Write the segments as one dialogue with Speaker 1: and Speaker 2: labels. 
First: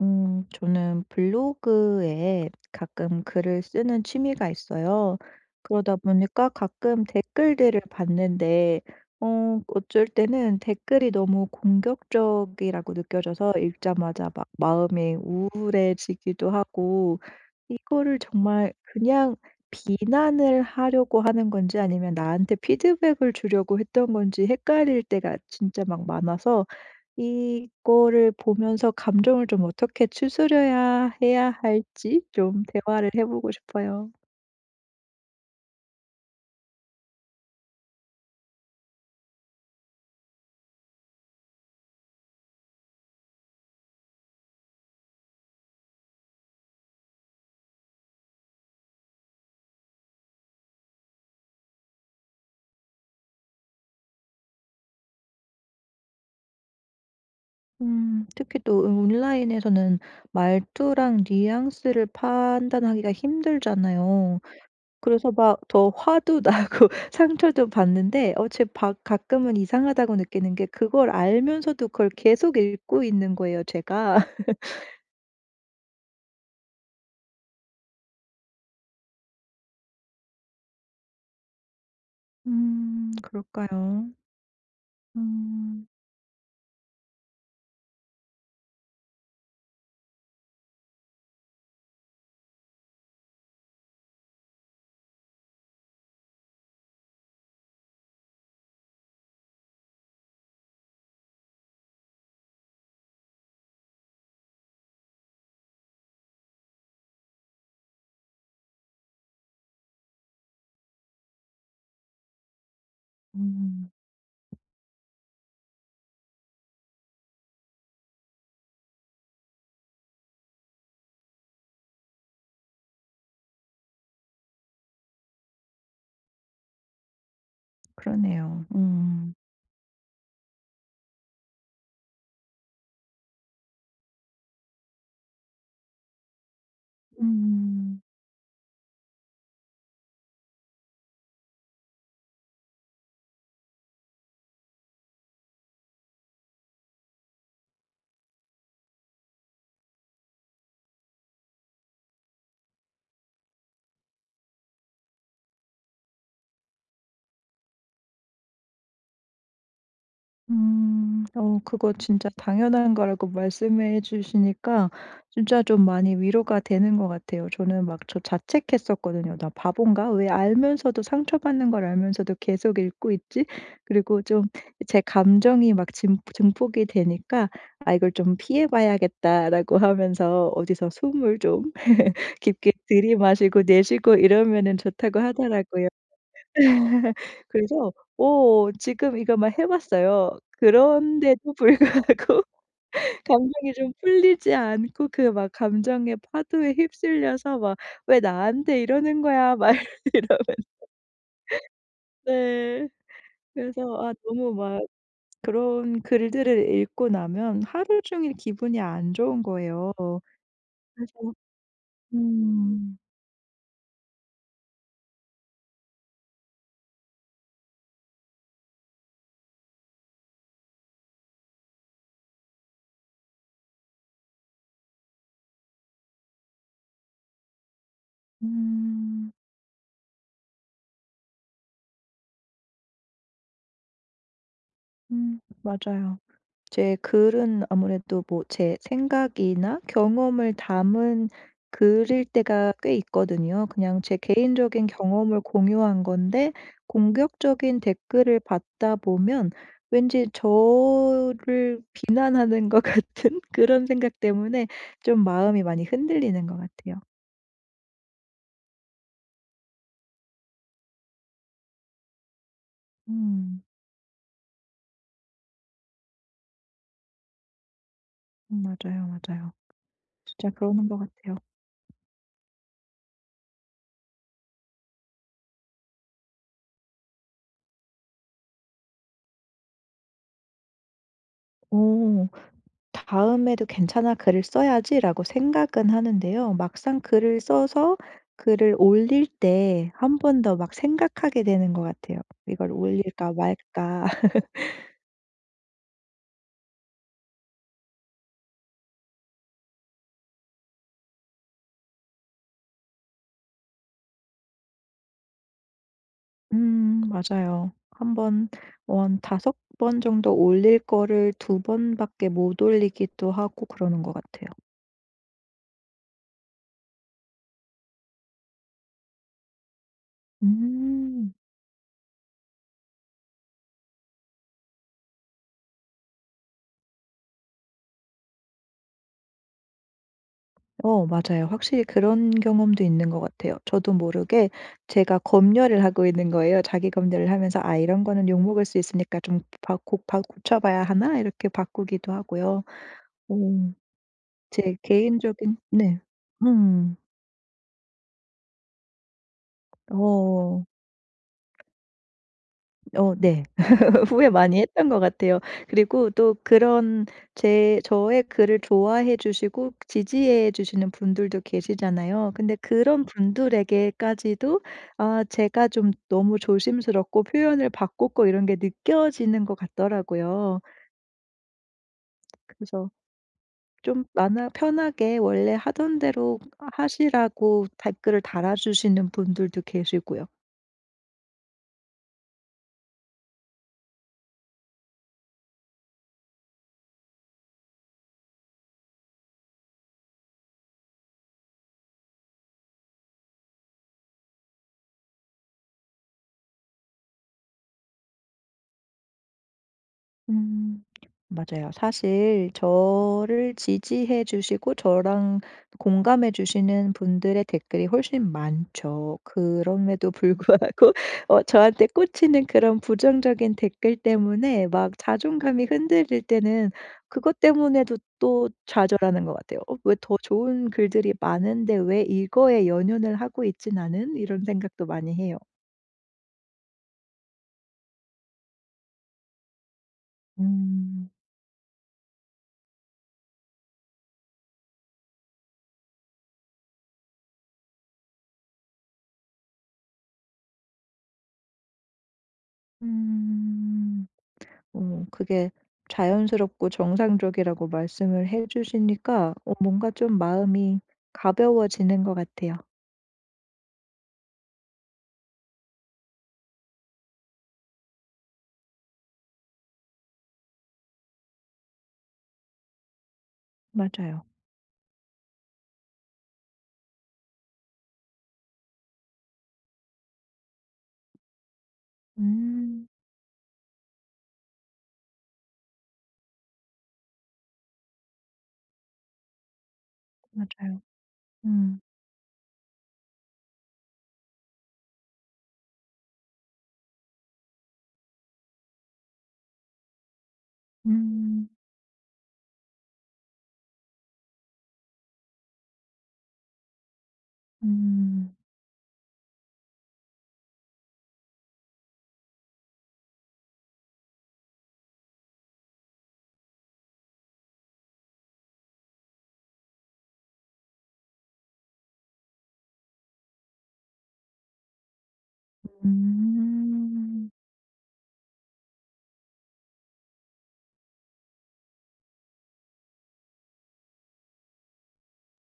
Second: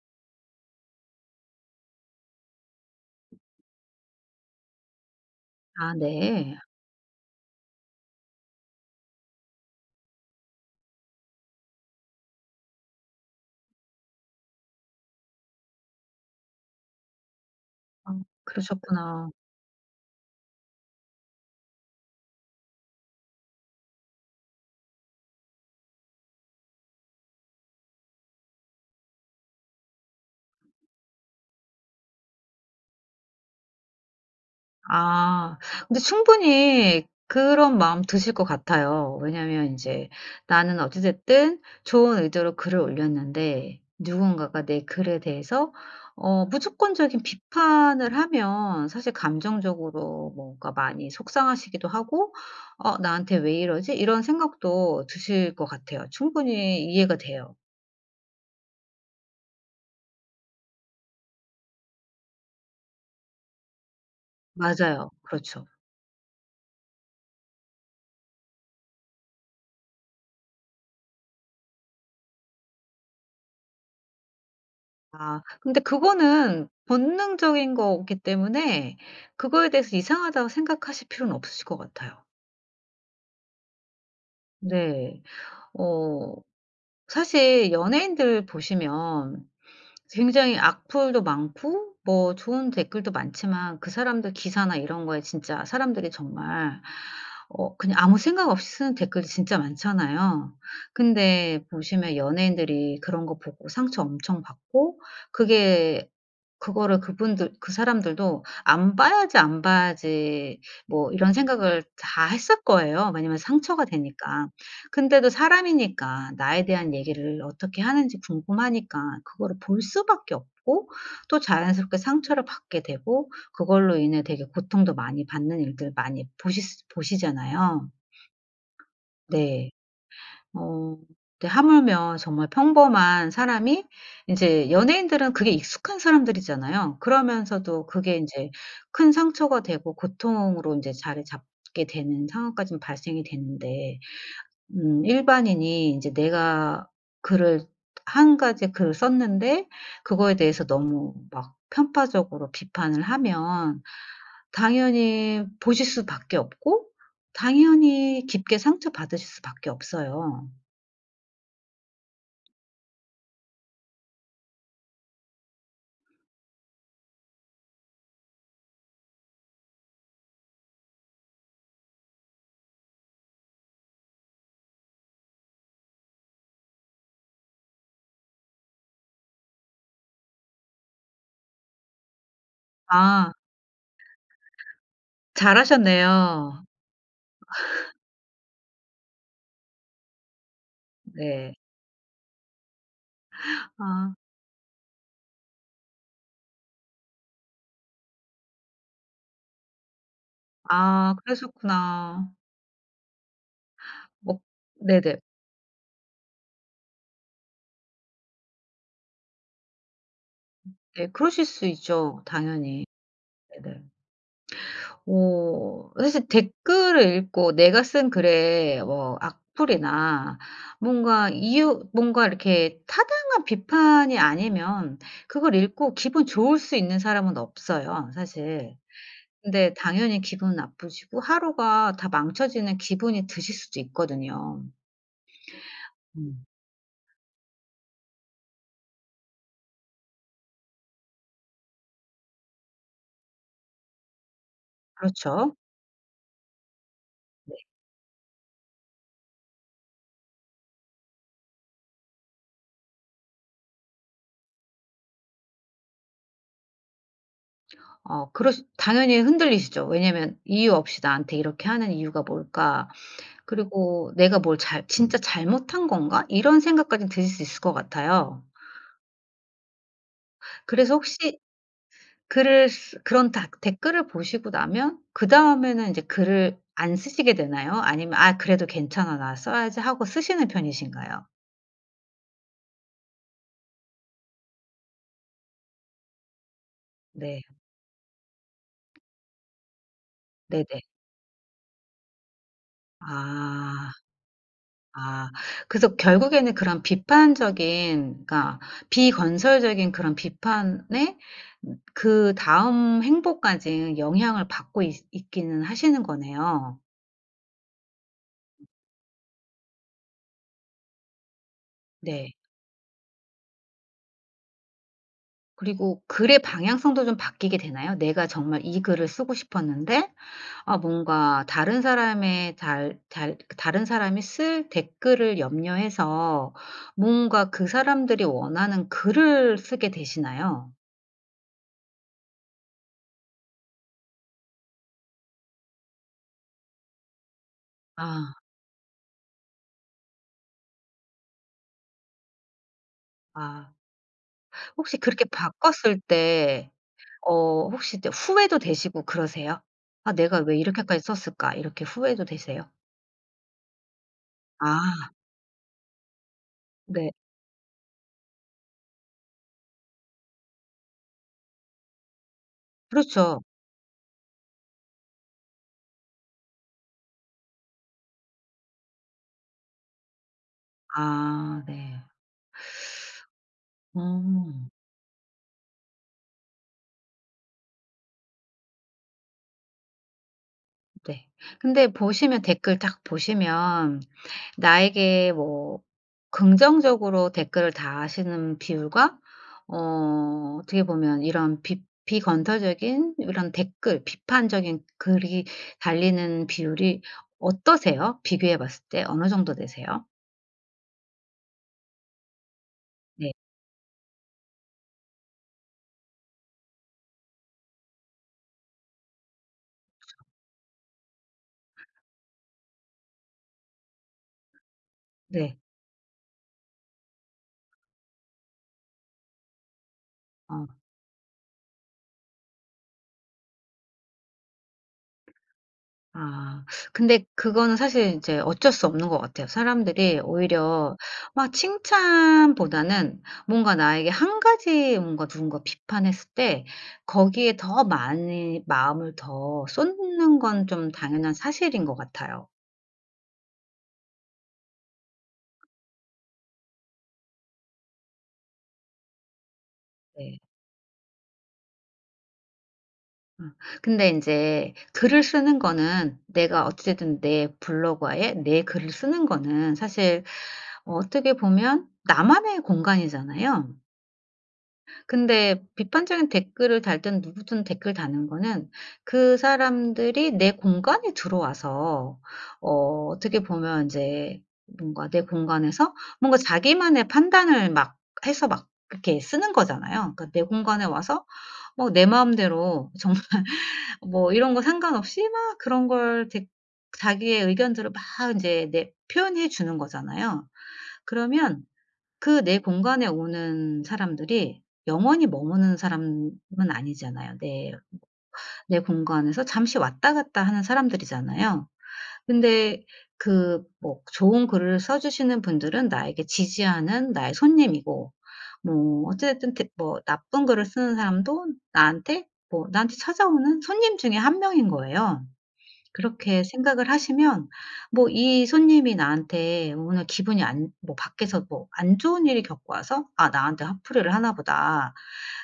Speaker 1: 저는 블로그에 가끔 글을 쓰는 취미가 있어요.
Speaker 2: 아
Speaker 1: 그러다 보니까
Speaker 2: 네.
Speaker 1: 가끔 댓글들을 봤는데 어쩔 때는 댓글이 너무 공격적이라고 느껴져서 읽자마자 막 마음이 우울해지기도 하고 이거를
Speaker 2: 아
Speaker 1: 정말
Speaker 2: 그러셨구나.
Speaker 1: 그냥 비난을 하려고 하는 건지 아니면 나한테 피드백을 주려고 했던 건지 헷갈릴 때가 진짜 막 많아서 이거를 보면서 감정을 좀 어떻게 추스려야 해야 할지 좀 대화를 해 보고 싶어요.
Speaker 2: 아 근데 충분히 그런 마음 드실 것 같아요. 왜냐면 인제 나는 어찌 됐든 좋은 의도로 글을 올렸는데, 누군가가 내 글에 대해서 무조건적인 비판을 하면 사실 감정적으로 뭔가 많이 속상하시기도 하고 '어 나한테 왜 이러지?' 이런 생각도 드실 것 같아요. 충분히 이해가 돼요.
Speaker 1: 특히 또 온라인에서는 말투랑 뉘앙스를 판단하기가 힘들잖아요.
Speaker 2: 맞아요.
Speaker 1: 그래서 막
Speaker 2: 그렇죠.
Speaker 1: 더 화도 나고 상처도 받는데 어 제 바 가끔은 이상하다고 느끼는 게 그걸 알면서도 그걸 계속 읽고 있는 거예요 제가.
Speaker 2: 아 근데 그거는 본능적인 거기 때문에, 그거에 대해서 이상하다고 생각하실 필요는 없으실 것 같아요.
Speaker 1: 그럴까요?
Speaker 2: 네.
Speaker 1: 음.
Speaker 2: 어 사실 연예인들 보시면 굉장히 악플도 많고 뭐 좋은 댓글도 많지만, 그 사람들 기사나 이런 거에 진짜 사람들이 정말 그냥 아무 생각 없이 쓰는 댓글이 진짜 많잖아요. 근데 보시면 연예인들이 그런 거 보고 상처 엄청 받고, 그게 그거를 그분들 그 사람들도 '안 봐야지, 안 봐야지.' 뭐 이런 생각을 다 했을 거예요. 왜냐면 상처가
Speaker 1: 음.
Speaker 2: 되니까. 근데도 사람이니까 나에 대한 얘기를 어떻게 하는지 궁금하니까 그거를 볼 수밖에 없고, 또 자연스럽게 상처를 받게 되고 그걸로 인해 되게 고통도 많이 받는 일들 많이 보시 보시잖아요.
Speaker 1: 그러네요. 음.
Speaker 2: 네. 어 네, 하물며 정말 평범한 사람이, 인제 연예인들은 그게 익숙한 사람들이잖아요. 그러면서도
Speaker 1: 음.
Speaker 2: 그게 인제 큰 상처가 되고 고통으로 인제 자리 잡게 되는 상황까지는 발생이 되는데, 일반인이 이제 내가 글을 한 가지 글을 썼는데 그거에 대해서 너무 막 편파적으로 비판을 하면, 당연히 보실 수밖에 없고 당연히 깊게 상처받으실 수밖에 없어요.
Speaker 1: 음. 그거 진짜 당연한 거라고 말씀해 주시니까 진짜 좀 많이 위로가 되는 것 같아요. 저는 막 저 자책했었거든요. '나 바본가? 왜 알면서도 상처받는 걸 알면서도 계속 읽고 있지?' 그리고 좀 제 감정이 막 진 증폭이 되니까 '아 이걸 좀 피해 봐야겠다.'라고 하면서 어디서 숨을 좀 깊게
Speaker 2: 아
Speaker 1: 들이마시고 내쉬고 이러면은 좋다고 하더라고요.
Speaker 2: 잘하셨네요.
Speaker 1: 그래서 오 지금 이거 막 해 봤어요. 그런데도
Speaker 2: 네.
Speaker 1: 불구하고 감정이 좀
Speaker 2: 아.
Speaker 1: 풀리지 않고 그 막 감정의 파도에 휩쓸려서 막 "왜 나한테 이러는 거야." 막 이러면
Speaker 2: 아 그러셨구나.
Speaker 1: 네. 그래서 아
Speaker 2: 뭐,
Speaker 1: 너무 막
Speaker 2: 네네.
Speaker 1: 그런 글들을 읽고 나면 하루 종일 기분이 안 좋은 거예요.
Speaker 2: 네,
Speaker 1: 그래서
Speaker 2: 그러실 수 있죠, 당연히.
Speaker 1: 음.
Speaker 2: 네네. 사실 댓글을 읽고 내가 쓴 글에 뭐 악플이나 뭔가 이렇게 타당한 비판이 아니면 그걸 읽고 기분 좋을 수 있는 사람은 없어요, 사실.
Speaker 1: 음.
Speaker 2: 근데 당연히 기분 나쁘시고 하루가 다 망쳐지는 기분이 드실 수도 있거든요.
Speaker 1: 맞아요.
Speaker 2: 음.
Speaker 1: 제 글은 아무래도 뭐 제 생각이나 경험을 담은 글일 때가 꽤 있거든요. 그냥 제 개인적인 경험을
Speaker 2: 그렇죠?
Speaker 1: 공유한 건데
Speaker 2: 네.
Speaker 1: 공격적인 댓글을 받다 보면 왠지 저를 비난하는 것 같은 그런 생각 때문에 좀 마음이 많이 흔들리는 것 같아요.
Speaker 2: 어 그러 당연히 흔들리시죠. 왜냐면 '이유 없이 나한테 이렇게 하는 이유가 뭘까?'
Speaker 1: 음.
Speaker 2: 그리고 '내가 뭘 잘 진짜 잘못한 건가?' 이런 생각까지 드실 수 있을 것 같아요.
Speaker 1: 맞아요, 맞아요. 진짜 그러는
Speaker 2: 그래서
Speaker 1: 것
Speaker 2: 혹시
Speaker 1: 같아요.
Speaker 2: 글을 쓰 그런 다 댓글을 보시고 나면 그다음에는 인제 글을 안 쓰시게 되나요? 아니면 '아 그래도 괜찮아. 나 써야지.' 하고 쓰시는 편이신가요?
Speaker 1: 오. '다음에도 괜찮아. 글을 써야지.'라고 생각은 하는데요. 막상 글을
Speaker 2: 네.
Speaker 1: 써서 글을 올릴 때 한 번 더 막
Speaker 2: 네네.
Speaker 1: 생각하게 되는 것 같아요. '이걸 올릴까
Speaker 2: 아.
Speaker 1: 말까.'
Speaker 2: 아. 그래서 결국에는 그런 비판적인, 그러니까 비건설적인 그런 비판에 그다음 행보까지 영향을 받고 있 있기는 하시는 거네요.
Speaker 1: 맞아요. 한 번 원다5번 정도 올릴 거를 두 번밖에
Speaker 2: 네.
Speaker 1: 못 올리기도 하고 그러는 것 같아요.
Speaker 2: 그리고 글의 방향성도 좀 바뀌게 되나요? 내가 정말 이 글을 쓰고 싶었는데 아
Speaker 1: 음.
Speaker 2: 뭔가 다른 사람의 달 달 다른 사람이 쓸 댓글을 염려해서 뭔가 그 사람들이 원하는 글을 쓰게 되시나요?
Speaker 1: 맞아요. 확실히 그런 경험도 있는 것 같아요. 저도 모르게 제가 검열을 하고 있는 거예요. 자기 검열을 하면서 '아 이런 거는
Speaker 2: 아.
Speaker 1: 욕먹을 수 있으니까 좀 바 고 바 고쳐봐야 하나?' 이렇게 바꾸기도 하고요. 오.
Speaker 2: 아.
Speaker 1: 제
Speaker 2: 혹시 그렇게
Speaker 1: 개인적인 네.
Speaker 2: 바꿨을 때
Speaker 1: 음.
Speaker 2: 혹시 이제 후회도 되시고 그러세요? '아 내가 왜
Speaker 1: 어.
Speaker 2: 이렇게까지 썼을까?' 이렇게 후회도 되세요?
Speaker 1: 어 네. 후회 많이 했던 것
Speaker 2: 아.
Speaker 1: 같아요. 그리고 또 그런
Speaker 2: 네.
Speaker 1: 제 저의 글을 좋아해 주시고 지지해 주시는 분들도 계시잖아요. 근데 그런
Speaker 2: 그렇죠.
Speaker 1: 분들에게까지도 아 제가 좀 너무 조심스럽고 표현을 바꿨고 이런 게 느껴지는 것 같더라고요.
Speaker 2: 아 네.
Speaker 1: 그래서 좀 많아
Speaker 2: 음.
Speaker 1: 편하게 원래 하던 대로 하시라고 댓글을 달아주시는 분들도 계시고요.
Speaker 2: 네. 근데 보시면, 댓글 딱 보시면 나에게 뭐 긍정적으로 댓글을 다하시는 비율과 어 어떻게 보면 이런 비 비건설적인 이런 댓글, 비판적인 글이 달리는 비율이 어떠세요? 비교해 봤을 때 어느 정도 되세요?
Speaker 1: 음. 맞아요. 사실
Speaker 2: 네.
Speaker 1: 저를 지지해 주시고 저랑 공감해 주시는 분들의 댓글이 훨씬 많죠. 그럼에도 불구하고 저한테 꽂히는 그런 부정적인 댓글 때문에 막
Speaker 2: 네.
Speaker 1: 자존감이 흔들릴 때는 그것 때문에도 또 좌절하는 것 같아요. '어 왜 더
Speaker 2: 어.
Speaker 1: 좋은 글들이 많은데 왜 이거에 연연을 하고 있지 않는 이런 생각도 많이 해요.
Speaker 2: 아. 근데 그거는 사실 이제 어쩔 수 없는 것 같아요. 사람들이 오히려
Speaker 1: 음.
Speaker 2: 막 칭찬보다는 뭔가 나에게 한 가지, 뭔가 누군가 비판했을 때 거기에 더 많이 마음을 더 쏟는 건 좀 당연한 사실인 것 같아요.
Speaker 1: 음. 그게 자연스럽고 정상적이라고 말씀을 해 주시니까 뭔가 좀
Speaker 2: 네.
Speaker 1: 마음이 가벼워지는 것 같아요.
Speaker 2: 어, 근데 이제 글을 쓰는 거는, 내가 어찌 됐든 내 블로그에 내 글을 쓰는 거는 사실 어떻게 보면 나만의 공간이잖아요.
Speaker 1: 맞아요.
Speaker 2: 근데 비판적인 댓글을 달든 누구든 댓글 다는 거는, 그 사람들이 내 공간에 들어와서
Speaker 1: 음
Speaker 2: 어떻게 보면 인제 뭔가 내 공간에서 뭔가 자기만의 판단을 막 해서 막 그렇게 쓰는 거잖아요. 그러니까 내
Speaker 1: 맞아요.
Speaker 2: 공간에 와서
Speaker 1: 음.
Speaker 2: 뭐 내 마음대로 정말 뭐 이런 거 상관없이 막 그런 걸 댓 자기의 의견들을 막 인제 내 표현해 주는 거잖아요.
Speaker 1: 음.
Speaker 2: 그러면 그 내 공간에 오는 사람들이 영원히 머무는 사람은 아니잖아요. 내
Speaker 1: 음.
Speaker 2: 내 공간에서 잠시 왔다 갔다 하는 사람들이잖아요. 근데 그 뭐 좋은 글을 써 주시는 분들은 나에게 지지하는 나의 손님이고, 뭐 어쨌든 대 뭐 나쁜 글을 쓰는 사람도 나한테 찾아오는 손님 중에 한 명인 거예요. 그렇게 생각을
Speaker 1: 음.
Speaker 2: 하시면 뭐 이 손님이 나한테 오늘 기분이 안 뭐 밖에서 뭐 안 좋은 일이 겪고 와서 '아 나한테 화풀이를 하나 보다.'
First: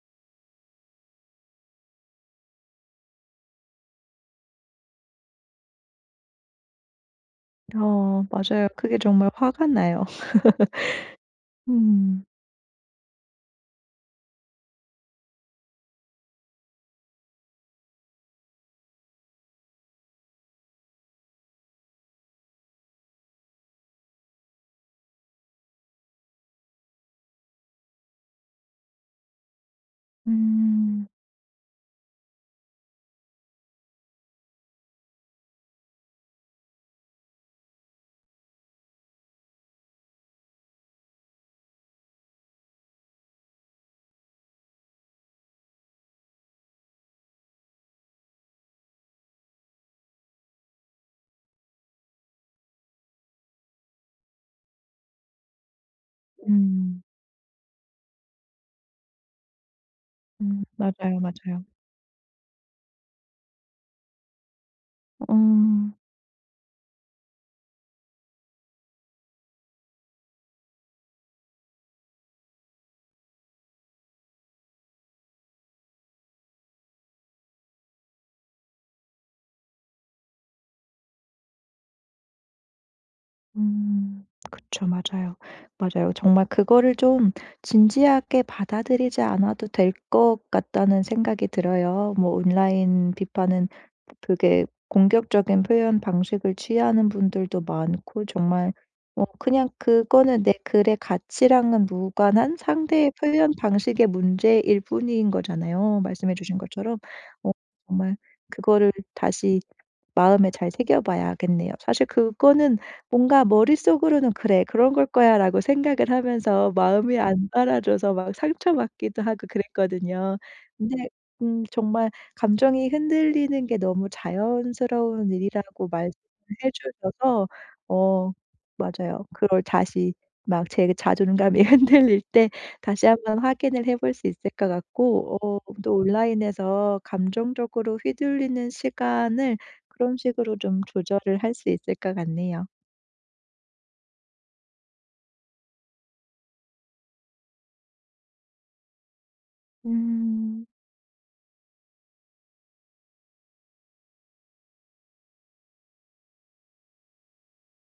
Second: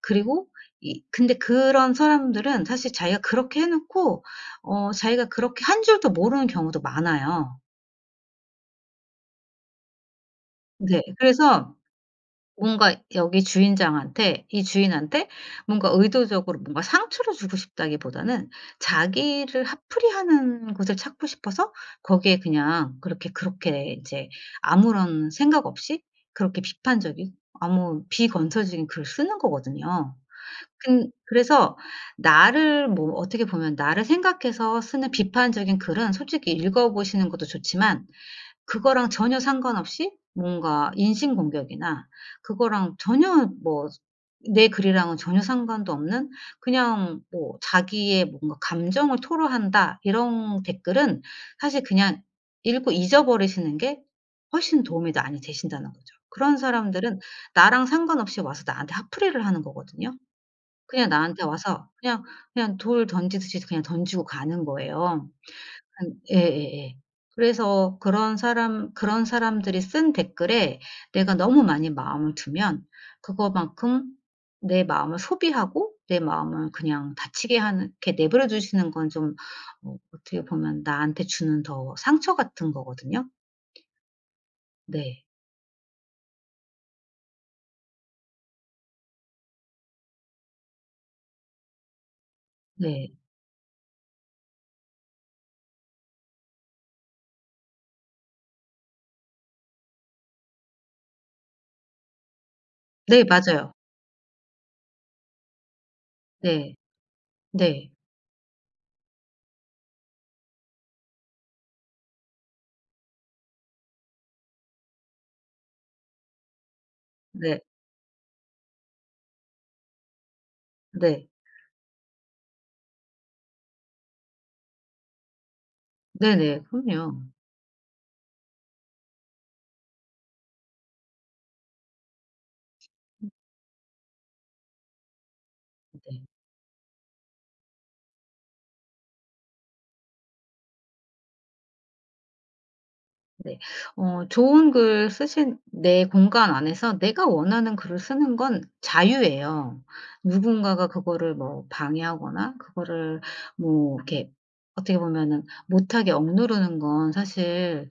Speaker 2: 그리고 이 근데 그런 사람들은 사실 자기가 그렇게 해 놓고 자기가 그렇게 한 줄도 모르는 경우도 많아요.
Speaker 1: 맞아요. 그게 정말 화가 나요.
Speaker 2: 네. 그래서
Speaker 1: 음.
Speaker 2: 뭔가 여기 주인장한테 이 주인한테 뭔가 의도적으로 뭔가 상처를 주고 싶다기보다는 자기를 핫풀이하는 곳을 찾고 싶어서 거기에 그냥 그렇게 그렇게 이제 아무런 생각 없이 그렇게 비판적이고 아무 비건설적인 글을 쓰는 거거든요.
Speaker 1: 음.
Speaker 2: 근 그래서 나를 뭐 어떻게 보면 나를 생각해서 쓰는 비판적인 글은 솔직히 읽어 보시는 것도 좋지만, 그거랑 전혀 상관없이 뭔가 인신공격이나 그거랑 전혀 뭐 내 글이랑은 전혀 상관도 없는 그냥 뭐 자기의 뭔가 감정을 토로한다 이런 댓글은 사실 그냥 읽고 잊어버리시는 게 훨씬 도움이 많이 되신다는 거죠. 그런
Speaker 1: 음.
Speaker 2: 사람들은 나랑 상관없이 와서 나한테 핫플이를 하는 거거든요.
Speaker 1: 음.
Speaker 2: 그냥
Speaker 1: 맞아요,
Speaker 2: 나한테
Speaker 1: 맞아요.
Speaker 2: 와서 그냥 돌 던지듯이 그냥 던지고 가는 거예요.
Speaker 1: 음.
Speaker 2: 음, 예예예. 그래서 그런 사람들이 쓴 댓글에 내가 너무 많이 마음을 두면, 그거만큼 내 마음을 소비하고 내 마음을 그냥 다치게 하는, 이렇게 내버려 두시는 건 좀 어떻게 보면 나한테 주는 더 상처 같은 거거든요.
Speaker 1: 음. 그쵸.
Speaker 2: 네.
Speaker 1: 맞아요. 맞아요. 정말 그거를 좀 진지하게 받아들이지 않아도 될 것 같다는 생각이 들어요. 뭐 온라인
Speaker 2: 네.
Speaker 1: 비판은 그게 공격적인 표현 방식을 취하는 분들도 많고 정말 그냥 그거는 내 글의 가치랑은 무관한 상대의
Speaker 2: 네,
Speaker 1: 표현
Speaker 2: 맞아요.
Speaker 1: 방식의 문제일 뿐인 거잖아요, 말씀해 주신
Speaker 2: 네.
Speaker 1: 것처럼. 어
Speaker 2: 네.
Speaker 1: 정말 그거를 다시 마음에 잘 새겨 봐야겠네요. 사실 그거는 뭔가 머릿속으로는 '그래 그런 걸 거야.'라고 생각을 하면서 마음이 안
Speaker 2: 네.
Speaker 1: 따라줘서 막 상처받기도 하고 그랬거든요. 근데
Speaker 2: 네.
Speaker 1: 정말 감정이 흔들리는 게 너무 자연스러운 일이라고
Speaker 2: 네네.
Speaker 1: 말씀해
Speaker 2: 그럼요.
Speaker 1: 주셔서 어 맞아요. 그걸 다시 막 제 자존감이 흔들릴 때 다시 한번 확인을 해볼 수 있을 것 같고 또
Speaker 2: 네.
Speaker 1: 온라인에서 감정적으로 휘둘리는 시간을 그런 식으로 좀 조절을 할 수 있을 것 같네요.
Speaker 2: 네. 좋은 글 쓰신, 내 공간 안에서 내가 원하는 글을 쓰는 건 자유예요.
Speaker 1: 음.
Speaker 2: 누군가가 그거를 뭐 방해하거나 그거를 뭐 이렇게 어떻게 보면은 못하게 억누르는 건 사실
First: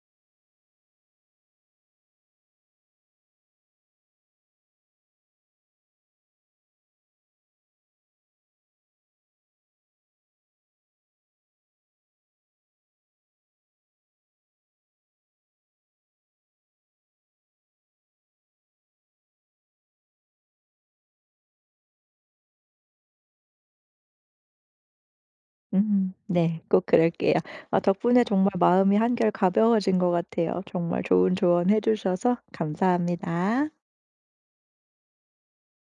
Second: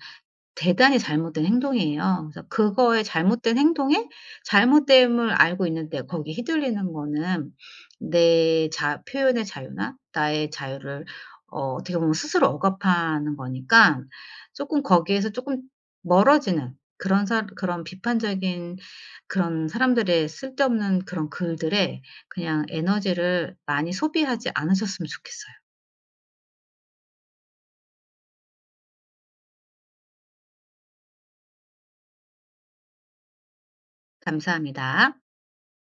Speaker 2: 대단히 잘못된 행동이에요. 그래서 그거의 잘못된 행동에 잘못됨을 알고 있는데 거기 휘둘리는 거는 내 자 표현의 자유나 나의 자유를 어떻게 보면 스스로 억압하는 거니까, 쪼끔 거기에서 쪼끔 멀어지는, 그런 비판적인 그런 사람들의 쓸데없는 그런 글들에 그냥 에너지를 많이 소비하지 않으셨으면 좋겠어요.
Speaker 1: 음. 네. 꼭 그럴게요. 아 덕분에 정말 마음이 한결 가벼워진 것 같아요. 정말 좋은 조언 해 주셔서 감사합니다.
Speaker 2: 감사합니다.